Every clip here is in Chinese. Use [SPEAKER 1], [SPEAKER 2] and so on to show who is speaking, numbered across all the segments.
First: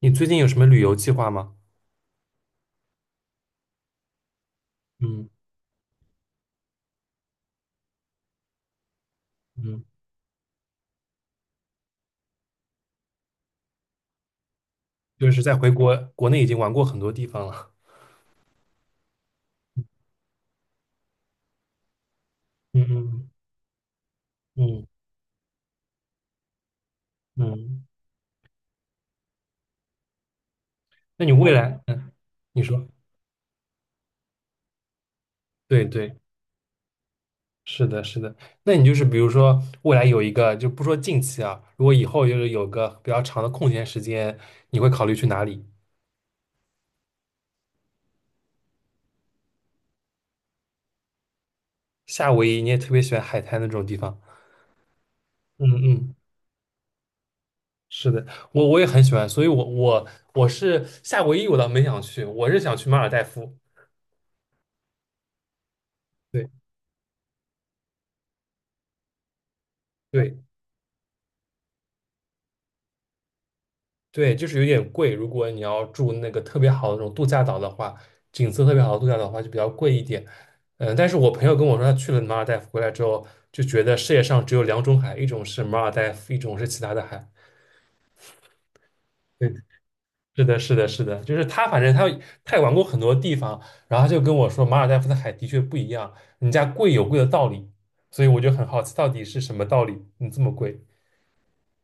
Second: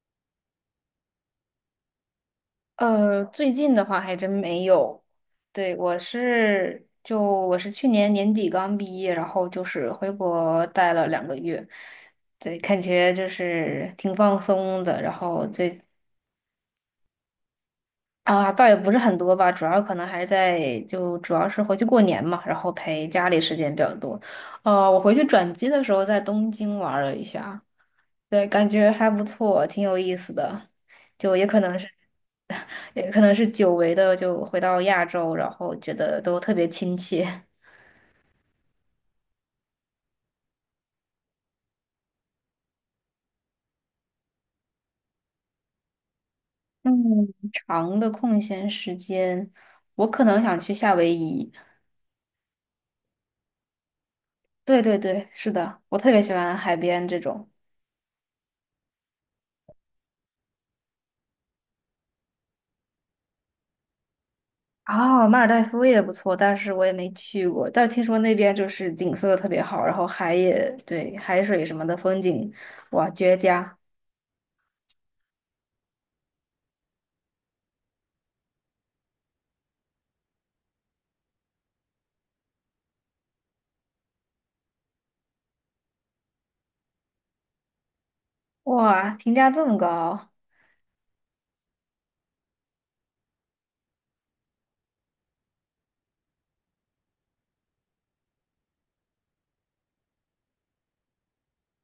[SPEAKER 1] 你最近有什么旅游计划吗？
[SPEAKER 2] 最近的话还真没有。
[SPEAKER 1] 嗯
[SPEAKER 2] 对，我是去年年底刚毕业，然后就
[SPEAKER 1] 嗯，
[SPEAKER 2] 是回国待了2个月，对，感觉就是挺放松的。然
[SPEAKER 1] 就是
[SPEAKER 2] 后
[SPEAKER 1] 在回国，国内已经玩过很多地方了。
[SPEAKER 2] 啊，倒也不是很多吧，主要可能还是在就主要是回去过年嘛，然后
[SPEAKER 1] 嗯
[SPEAKER 2] 陪
[SPEAKER 1] 嗯
[SPEAKER 2] 家里时间比较多。
[SPEAKER 1] 嗯
[SPEAKER 2] 我回去转机的时候在东京玩了一下，
[SPEAKER 1] 嗯。
[SPEAKER 2] 对，感觉还不错，挺有意思的。
[SPEAKER 1] 那你
[SPEAKER 2] 就也
[SPEAKER 1] 未
[SPEAKER 2] 可能
[SPEAKER 1] 来，
[SPEAKER 2] 是，
[SPEAKER 1] 嗯，你说，
[SPEAKER 2] 也可能是久违的，就回到亚洲，然后
[SPEAKER 1] 对
[SPEAKER 2] 觉
[SPEAKER 1] 对，
[SPEAKER 2] 得都特别亲切。
[SPEAKER 1] 是的，是的。那你就是比如说未来有一个，就不说近期啊，如果以后就是有个比较长的空闲时间，你会考虑去哪里？
[SPEAKER 2] 嗯，长的空闲时间，我可能想去夏威夷。
[SPEAKER 1] 夏威夷，你也特别喜欢海滩那种地方。
[SPEAKER 2] 对对对，是
[SPEAKER 1] 嗯
[SPEAKER 2] 的，我特
[SPEAKER 1] 嗯，
[SPEAKER 2] 别喜欢海边这种。
[SPEAKER 1] 是的，我也很喜欢，所以我是夏威夷，我倒没想去，我是想去马尔代夫。
[SPEAKER 2] 哦，马尔代夫也不错，但
[SPEAKER 1] 对
[SPEAKER 2] 是我也没去过。但听说那边就是景色特别好，然后海
[SPEAKER 1] 对。
[SPEAKER 2] 也，对，海水什么的风景，哇，绝佳！
[SPEAKER 1] 对，就是有点贵。如果你要住那个特别好的那种度假岛的话，景色特别好的度假岛的话，就比较贵一点。嗯，但是我朋友跟我说，他去了马尔代夫回来之后，就觉得世界上只有两种海，一种是马尔代夫，一种是其他的海。
[SPEAKER 2] 哇，评价
[SPEAKER 1] 对，
[SPEAKER 2] 这么高。
[SPEAKER 1] 是的，是的，是的，就是他，反正他也玩过很多地方，然后他就跟我说，马尔代夫的海的确不一样，人家贵有贵的道理，所以我就很好奇，到底是什么道理，你这么贵？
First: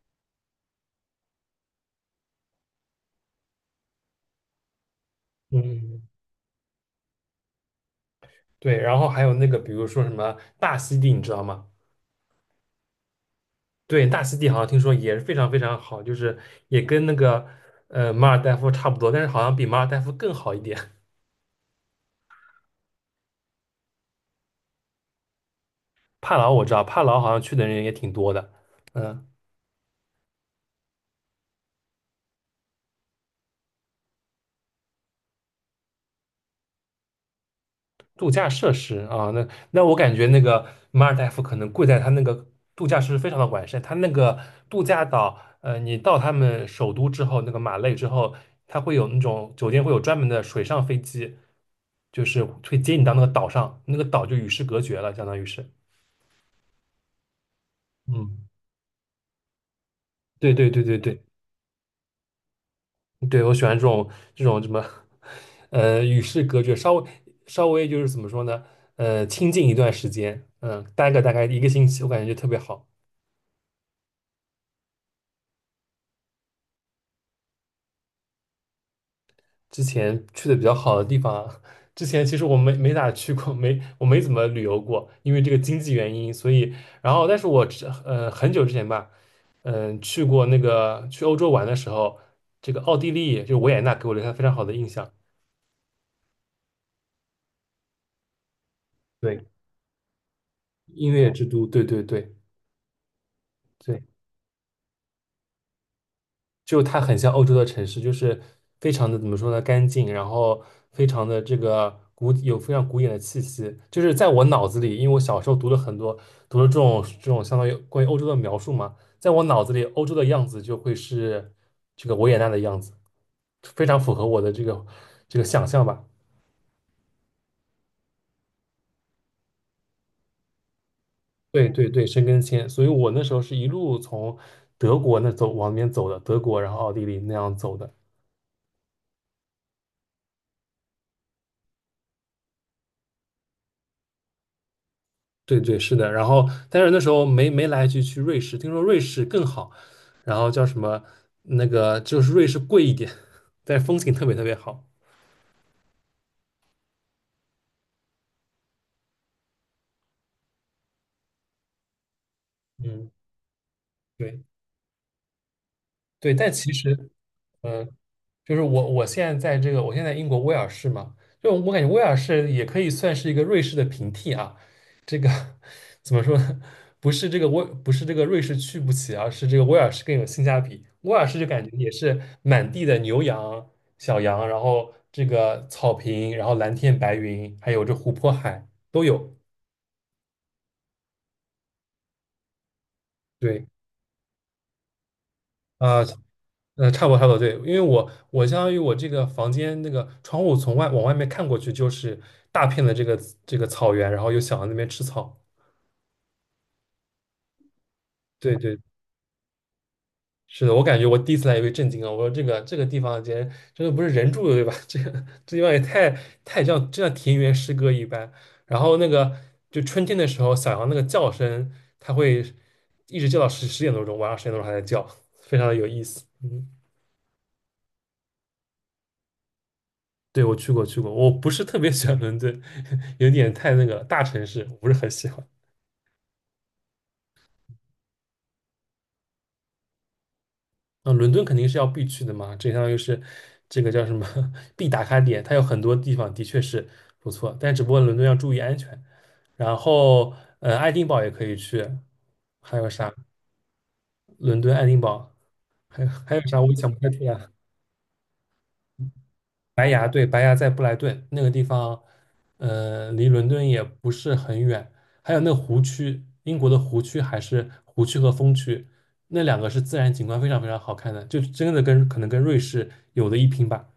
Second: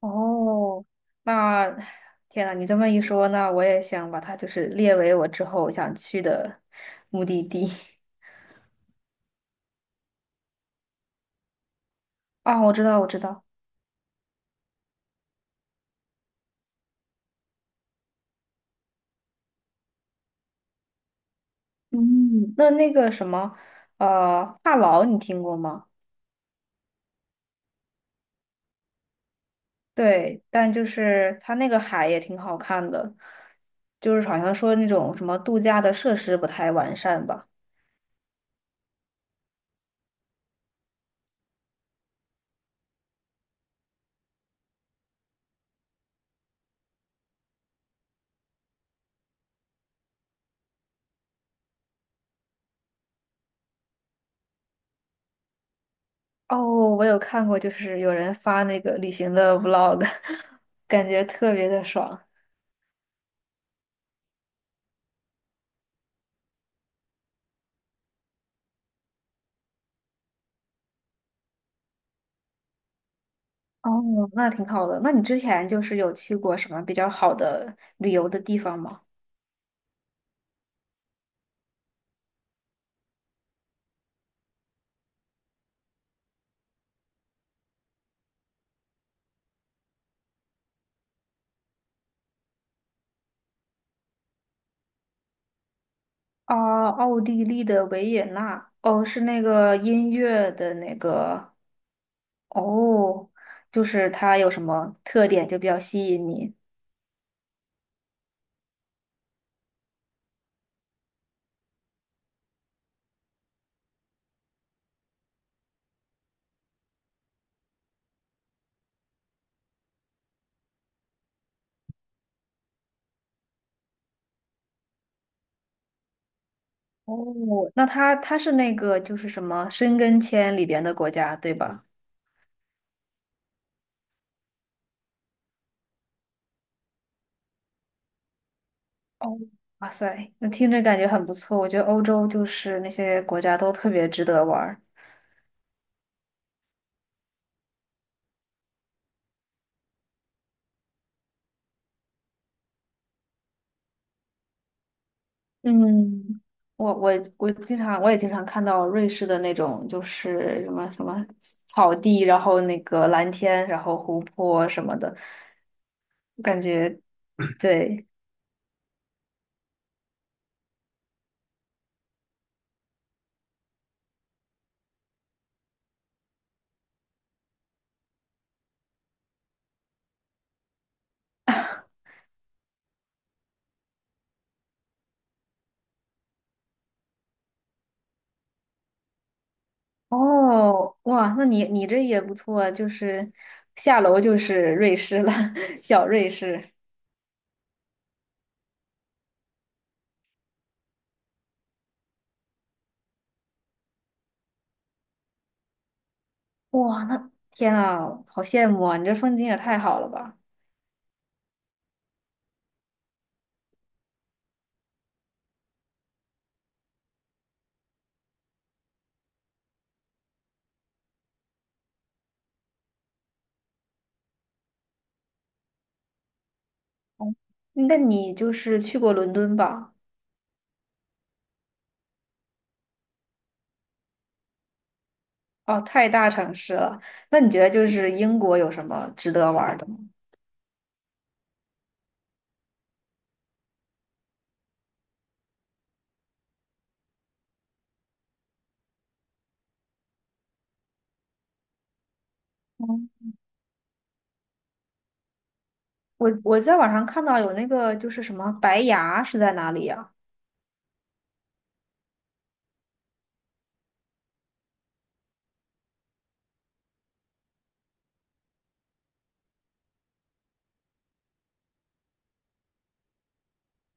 [SPEAKER 2] 哦，那天呐，你这么一说，那我也想把它就是列为我之后想
[SPEAKER 1] 嗯，
[SPEAKER 2] 去的目的地。
[SPEAKER 1] 对，然后还有那个，比如说什么大溪地，你知道吗？
[SPEAKER 2] 啊，我知道，我知道。
[SPEAKER 1] 对，大溪地好像听说也是非常非常好，就是也跟那个马尔代夫差不多，但是好像比马尔代夫更好一点。
[SPEAKER 2] 嗯，那那个什么，帕劳你听过吗？
[SPEAKER 1] 帕劳我知道，帕劳好像去的人也挺多的。嗯、
[SPEAKER 2] 对，但就是它那个海也挺好看的，就是好像说那种什么度假的设施不太完善吧。
[SPEAKER 1] 度假设施啊，那我感觉那个马尔代夫可能贵在它那个度假设施非常的完善，它那个度假岛，你到他们首都之后，那个马累之后，它会有那种酒店会有专门的水上飞机，就是会接你到那个岛上，那个岛就与世隔绝了，相当于是。
[SPEAKER 2] 哦，我有看过，就是有人
[SPEAKER 1] 嗯，
[SPEAKER 2] 发那个旅行的 vlog,
[SPEAKER 1] 对对 对对
[SPEAKER 2] 感
[SPEAKER 1] 对。
[SPEAKER 2] 觉特别的爽。
[SPEAKER 1] 对，我喜欢这种这种什么，与世隔绝，稍微就是怎么说呢，清静一段时间，嗯、待个大概一个星期，我感觉就特别好。
[SPEAKER 2] 哦，那挺好的。那你之前就是有去过什么比较好的旅游的地方吗？
[SPEAKER 1] 之前去的比较好的地方啊，之前其实我没咋去过，没我没怎么旅游过，因为这个经济原因，所以然后但是我很久之前吧，嗯、去过那个去欧洲玩的时候，这个奥地利就维也纳给我留下非常好的印象。
[SPEAKER 2] 啊，奥地利的维也纳，哦，是那
[SPEAKER 1] 对，
[SPEAKER 2] 个音乐的那
[SPEAKER 1] 音乐之
[SPEAKER 2] 个，
[SPEAKER 1] 都，对对对。
[SPEAKER 2] 哦，就
[SPEAKER 1] 对，
[SPEAKER 2] 是它有什么特点就比较吸引你？
[SPEAKER 1] 就它很像欧洲的城市，就是非常的怎么说呢，干净，然后非常的这个古，有非常古典的气息。就是在我脑子里，因为我小时候读了很多，读了这种相当于关于欧洲的描述嘛，在我脑子里，欧洲的样子就会是这个维也纳的样子，非常符合我的这个想象吧。
[SPEAKER 2] 哦，那它是那个就是什么申根签里边的国家，对
[SPEAKER 1] 对
[SPEAKER 2] 吧？
[SPEAKER 1] 对对，申根签，所以我那时候是一路从德国那走往那边走的，德国然后奥地利那样走的。
[SPEAKER 2] 哦，哇塞，那听着感觉很不错。我觉得欧洲就是那些国家都特别值得玩儿。
[SPEAKER 1] 对对，是的。然后，但是那时候没来得及去瑞士，听说瑞士更好，然后叫什么那个就是瑞士贵一点，但是风景特别特别好。
[SPEAKER 2] 嗯，我我我也经常看到瑞士的那种，就是什么什么草地，然后那个
[SPEAKER 1] 嗯，
[SPEAKER 2] 蓝天，然后湖
[SPEAKER 1] 对
[SPEAKER 2] 泊什么的，
[SPEAKER 1] 对，但
[SPEAKER 2] 感
[SPEAKER 1] 其
[SPEAKER 2] 觉
[SPEAKER 1] 实嗯，
[SPEAKER 2] 对。
[SPEAKER 1] 就是我现在在这个，我现在英国威尔士嘛，就我感觉威尔士也可以算是一个瑞士的平替啊。这个 怎么说呢？不是这个威，不是这个瑞士去不起而是这个威尔士更有性价比。威尔士就感觉也是满地的牛羊、小羊，然后这个草坪，然后蓝天白云，还有这湖泊海都有。
[SPEAKER 2] 哦，哇，那你这也不错，就是
[SPEAKER 1] 对，
[SPEAKER 2] 下楼就是瑞士了，
[SPEAKER 1] 啊、
[SPEAKER 2] 小瑞士。
[SPEAKER 1] 嗯，差不多差不多，对，因为我相当于我这个房间那个窗户从外往外面看过去就是大片的这个草原，然后又想到那边吃草。
[SPEAKER 2] 哇，那天啊，好
[SPEAKER 1] 对
[SPEAKER 2] 羡
[SPEAKER 1] 对，
[SPEAKER 2] 慕啊！你这风景也太好了吧？
[SPEAKER 1] 是的，我感觉我第一次来也被震惊了，我说这个地方简直真的不是人住的对吧？这个这地方也太像，就像田园诗歌一般。然后那个就春天的时候，小羊那个叫声，它会一直叫到十点多钟，晚上十点多钟还在叫，非常的有意思。嗯，
[SPEAKER 2] 那你就是去过伦敦吧？
[SPEAKER 1] 对，我去过，我不是特别喜欢伦敦，有点太那个大城市，我不是很喜欢。
[SPEAKER 2] 哦，太大城市了。那你觉得就是英国有什么值得玩儿的吗？
[SPEAKER 1] 啊，伦敦肯定是要必去的嘛，这相当于是这个叫什么 必打卡点，它有很多地方的确是不错，但只不过伦敦要注意安全。然后，爱丁堡也可以去，还有啥？伦敦、爱丁堡，还有
[SPEAKER 2] 我
[SPEAKER 1] 还有
[SPEAKER 2] 我
[SPEAKER 1] 啥？我
[SPEAKER 2] 在
[SPEAKER 1] 想
[SPEAKER 2] 网
[SPEAKER 1] 不
[SPEAKER 2] 上
[SPEAKER 1] 太出
[SPEAKER 2] 看到
[SPEAKER 1] 来。
[SPEAKER 2] 有那个就是什么白牙是在哪里
[SPEAKER 1] 白崖，
[SPEAKER 2] 呀、
[SPEAKER 1] 对，白崖在布莱顿那个地方，离伦敦也不是很远。还有那个湖区，英国的湖区还是湖区和风区，那两个是自然景观非常非常好看的，就真的跟可能跟瑞士有的一拼吧。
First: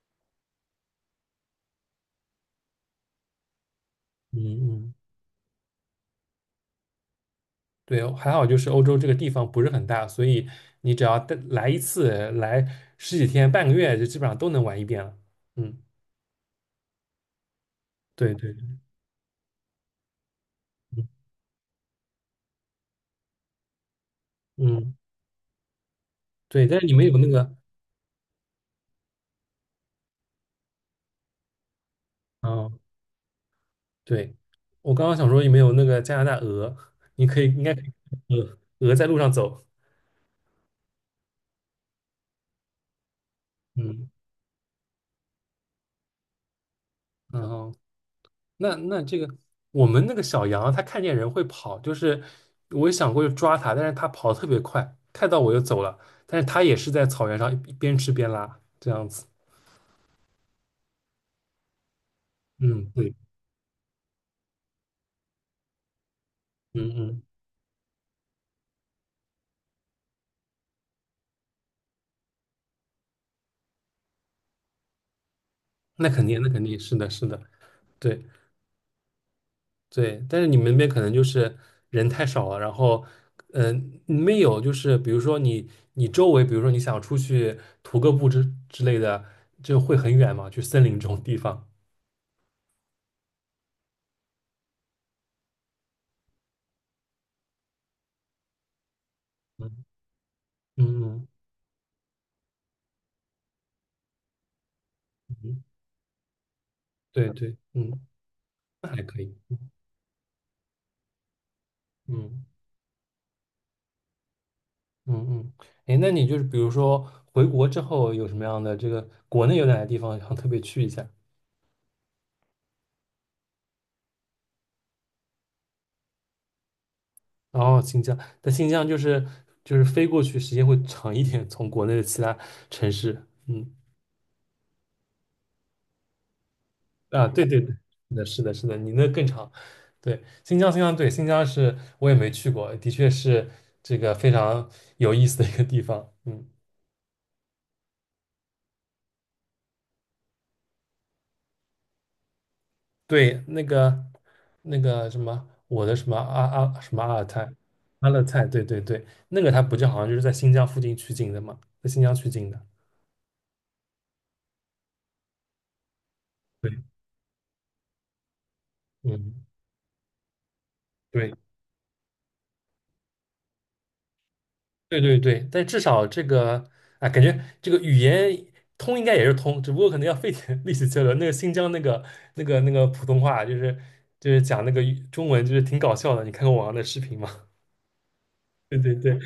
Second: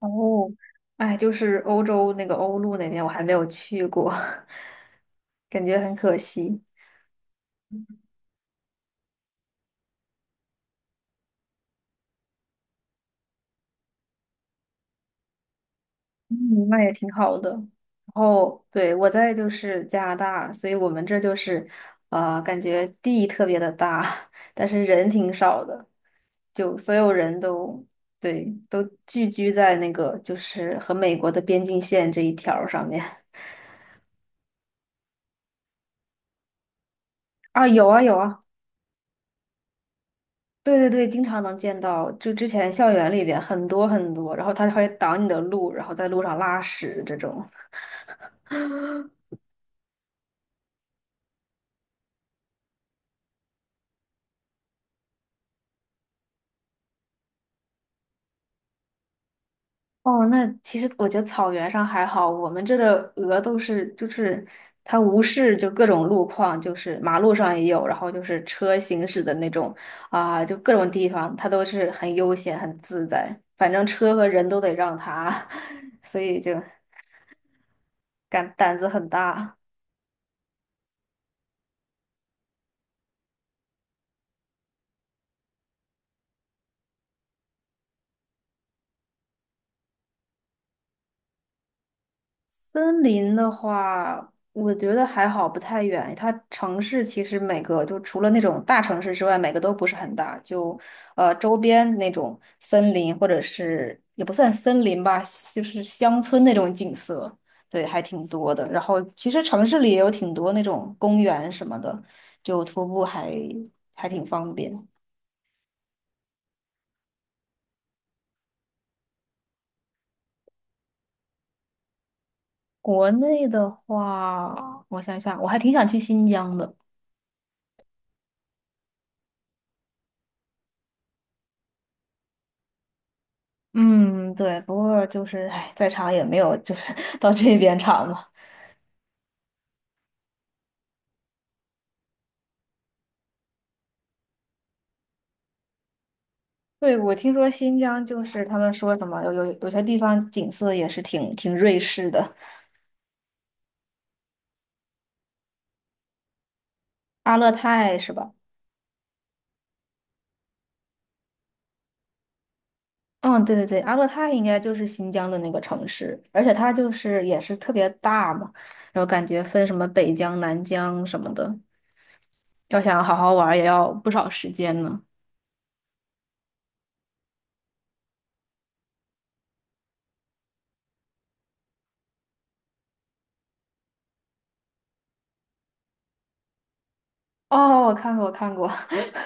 [SPEAKER 2] 哦，哎，就是欧洲那个欧陆那边，我还没有去过，
[SPEAKER 1] 嗯嗯，
[SPEAKER 2] 感觉很可惜。
[SPEAKER 1] 对，还好就是欧洲这个地方不是很大，所以你只要带来一次，来十几天、半个月，就基本上都能玩一遍了。嗯，
[SPEAKER 2] 嗯，那也挺好的。然
[SPEAKER 1] 对对，
[SPEAKER 2] 后对，我在就是加拿大，所以我
[SPEAKER 1] 嗯
[SPEAKER 2] 们这就是感觉地特别的大，但是
[SPEAKER 1] 嗯，
[SPEAKER 2] 人挺少的，
[SPEAKER 1] 对。
[SPEAKER 2] 就
[SPEAKER 1] 但是你
[SPEAKER 2] 所
[SPEAKER 1] 们
[SPEAKER 2] 有
[SPEAKER 1] 有那
[SPEAKER 2] 人
[SPEAKER 1] 个，
[SPEAKER 2] 都对都聚居在那个就是和美国的边境线这一条儿
[SPEAKER 1] 嗯、
[SPEAKER 2] 上面。
[SPEAKER 1] 对，我刚刚想说有没有那个加拿大鹅，你可以应
[SPEAKER 2] 啊，
[SPEAKER 1] 该可
[SPEAKER 2] 有
[SPEAKER 1] 以
[SPEAKER 2] 啊有啊，
[SPEAKER 1] 鹅鹅在路上走。
[SPEAKER 2] 对对对，经常能见到，就之前校园里边很多
[SPEAKER 1] 嗯，
[SPEAKER 2] 很多，然后它会挡你的路，然后在路上拉屎这种。
[SPEAKER 1] 然后那这个我们那个小羊它看见人会跑，就是我也想过去抓它，但是它跑得特别快，看到我就走了，但是它也是在草原上一边吃边拉这样子。
[SPEAKER 2] 哦，那其实我觉得草原上还好，我们这
[SPEAKER 1] 嗯，
[SPEAKER 2] 的
[SPEAKER 1] 对，
[SPEAKER 2] 鹅都是就是它无视就各种路况，就
[SPEAKER 1] 嗯
[SPEAKER 2] 是马
[SPEAKER 1] 嗯，
[SPEAKER 2] 路上也有，然后就是车行驶的那种啊，就各种地方它都是很悠闲很自在，反正车和人都得让它，
[SPEAKER 1] 那
[SPEAKER 2] 所
[SPEAKER 1] 肯定
[SPEAKER 2] 以
[SPEAKER 1] 那
[SPEAKER 2] 就
[SPEAKER 1] 肯定是的是的，对。
[SPEAKER 2] 敢胆子很大。
[SPEAKER 1] 对，但是你们那边可能就是人太少了，然后，嗯、没有就是比如说你，你周围，比如说你想出去徒个步之类的，就会很远嘛，去森林这种地方。
[SPEAKER 2] 森林的话，我觉得还好，不太远。它城市其实每个就除了那种大城市之外，每个都
[SPEAKER 1] 嗯
[SPEAKER 2] 不是很大。就
[SPEAKER 1] 嗯
[SPEAKER 2] 周边那种森林，或者是也不算森林吧，
[SPEAKER 1] 嗯，
[SPEAKER 2] 就是乡村那种景
[SPEAKER 1] 对
[SPEAKER 2] 色，
[SPEAKER 1] 对，
[SPEAKER 2] 对，
[SPEAKER 1] 嗯，
[SPEAKER 2] 还挺多的。然
[SPEAKER 1] 那还
[SPEAKER 2] 后
[SPEAKER 1] 可
[SPEAKER 2] 其
[SPEAKER 1] 以。
[SPEAKER 2] 实城市里也有挺多那种公园什么的，
[SPEAKER 1] 嗯
[SPEAKER 2] 就徒步还挺方便。
[SPEAKER 1] 嗯嗯，哎，那你就是比如说回国之后有什么样的这个国内有哪些地方想特别去一下？
[SPEAKER 2] 国内的话，我想想，我还挺想去新疆的。
[SPEAKER 1] 哦，新疆，但新疆就是飞过去时间会长一点，从国内的其他城市。嗯，
[SPEAKER 2] 嗯，对，不过就是，哎，再长也没有，就是
[SPEAKER 1] 啊，
[SPEAKER 2] 到
[SPEAKER 1] 对
[SPEAKER 2] 这
[SPEAKER 1] 对对，
[SPEAKER 2] 边长
[SPEAKER 1] 是的，
[SPEAKER 2] 嘛。
[SPEAKER 1] 是的，是的，你那更长。对，新疆，新疆，对，新疆是我也没去过，的确是这个非常有意思的一个地方。嗯，
[SPEAKER 2] 对，我听说新疆就是他们说什么有些地方景色也是挺瑞士的，
[SPEAKER 1] 对，那个那个什么，我的什么阿什么阿尔
[SPEAKER 2] 阿
[SPEAKER 1] 泰。
[SPEAKER 2] 勒泰
[SPEAKER 1] 阿
[SPEAKER 2] 是
[SPEAKER 1] 勒
[SPEAKER 2] 吧？
[SPEAKER 1] 泰，对对对，那个它不就好像就是在新疆附近取景的嘛，在新疆取景的。
[SPEAKER 2] 嗯，对对对，阿勒泰应该就是新疆的那个城市，而且
[SPEAKER 1] 对，
[SPEAKER 2] 它就是也是特别大嘛，然后感觉
[SPEAKER 1] 嗯，
[SPEAKER 2] 分什么北疆、南疆什么
[SPEAKER 1] 对。
[SPEAKER 2] 的，要想好好玩儿也要不少时间
[SPEAKER 1] 对
[SPEAKER 2] 呢。
[SPEAKER 1] 对对，但至少这个啊，感觉这个语言通应该也是通，只不过可能要费点 力气交流。那个新疆那个那个普通话，就是就是讲那个语中文，就是挺搞笑的。你看过网上的视频吗？
[SPEAKER 2] 哦，我看过，我看过。
[SPEAKER 1] 对 对对，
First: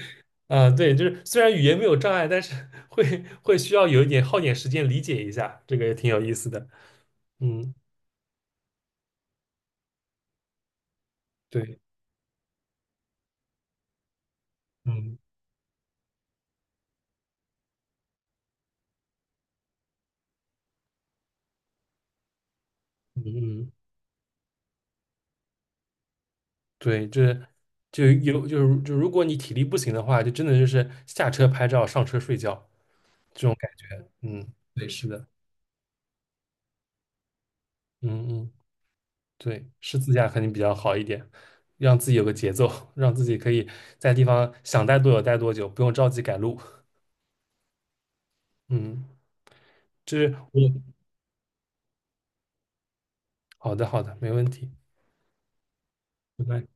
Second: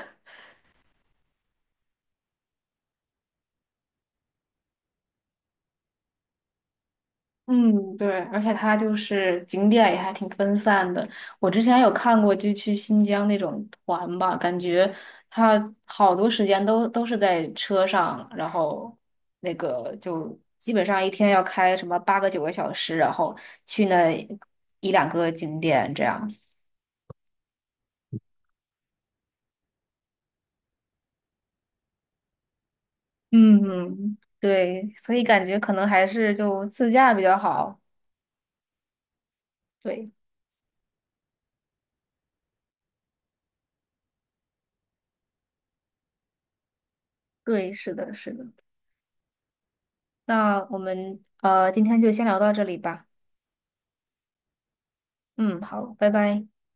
[SPEAKER 1] 啊、对，就是虽然语言没有障碍，但是 会需要有一点耗点时间理解一下，这个也挺有意思的。嗯，
[SPEAKER 2] 嗯，对，而且它就是景点也还挺分散的。我之
[SPEAKER 1] 对，
[SPEAKER 2] 前有看过，就去新疆那种团吧，感觉
[SPEAKER 1] 嗯
[SPEAKER 2] 它好多时间都是在车上，然后那个就基本上一天要开什么8个9个小时，然
[SPEAKER 1] 嗯
[SPEAKER 2] 后
[SPEAKER 1] 嗯，
[SPEAKER 2] 去那一两个景点这样。
[SPEAKER 1] 对，就是就有就是就如果你体力不行的话，就真的就是下车拍照，上车睡觉。这种。
[SPEAKER 2] 嗯，
[SPEAKER 1] 嗯，对，
[SPEAKER 2] 对，
[SPEAKER 1] 是
[SPEAKER 2] 所以
[SPEAKER 1] 的，
[SPEAKER 2] 感觉可能还是就自驾比较好。
[SPEAKER 1] 嗯嗯，对，是
[SPEAKER 2] 对，
[SPEAKER 1] 自驾肯定比较好一点，让自己有个节奏，让自己可以在地方想待多久待多久，不用着急赶路。
[SPEAKER 2] 对，是的，是的。
[SPEAKER 1] 嗯，就是我，
[SPEAKER 2] 那我们今天就先聊到这里吧。
[SPEAKER 1] 好的好的，没问题。
[SPEAKER 2] 嗯，好，拜
[SPEAKER 1] 拜
[SPEAKER 2] 拜。
[SPEAKER 1] 拜。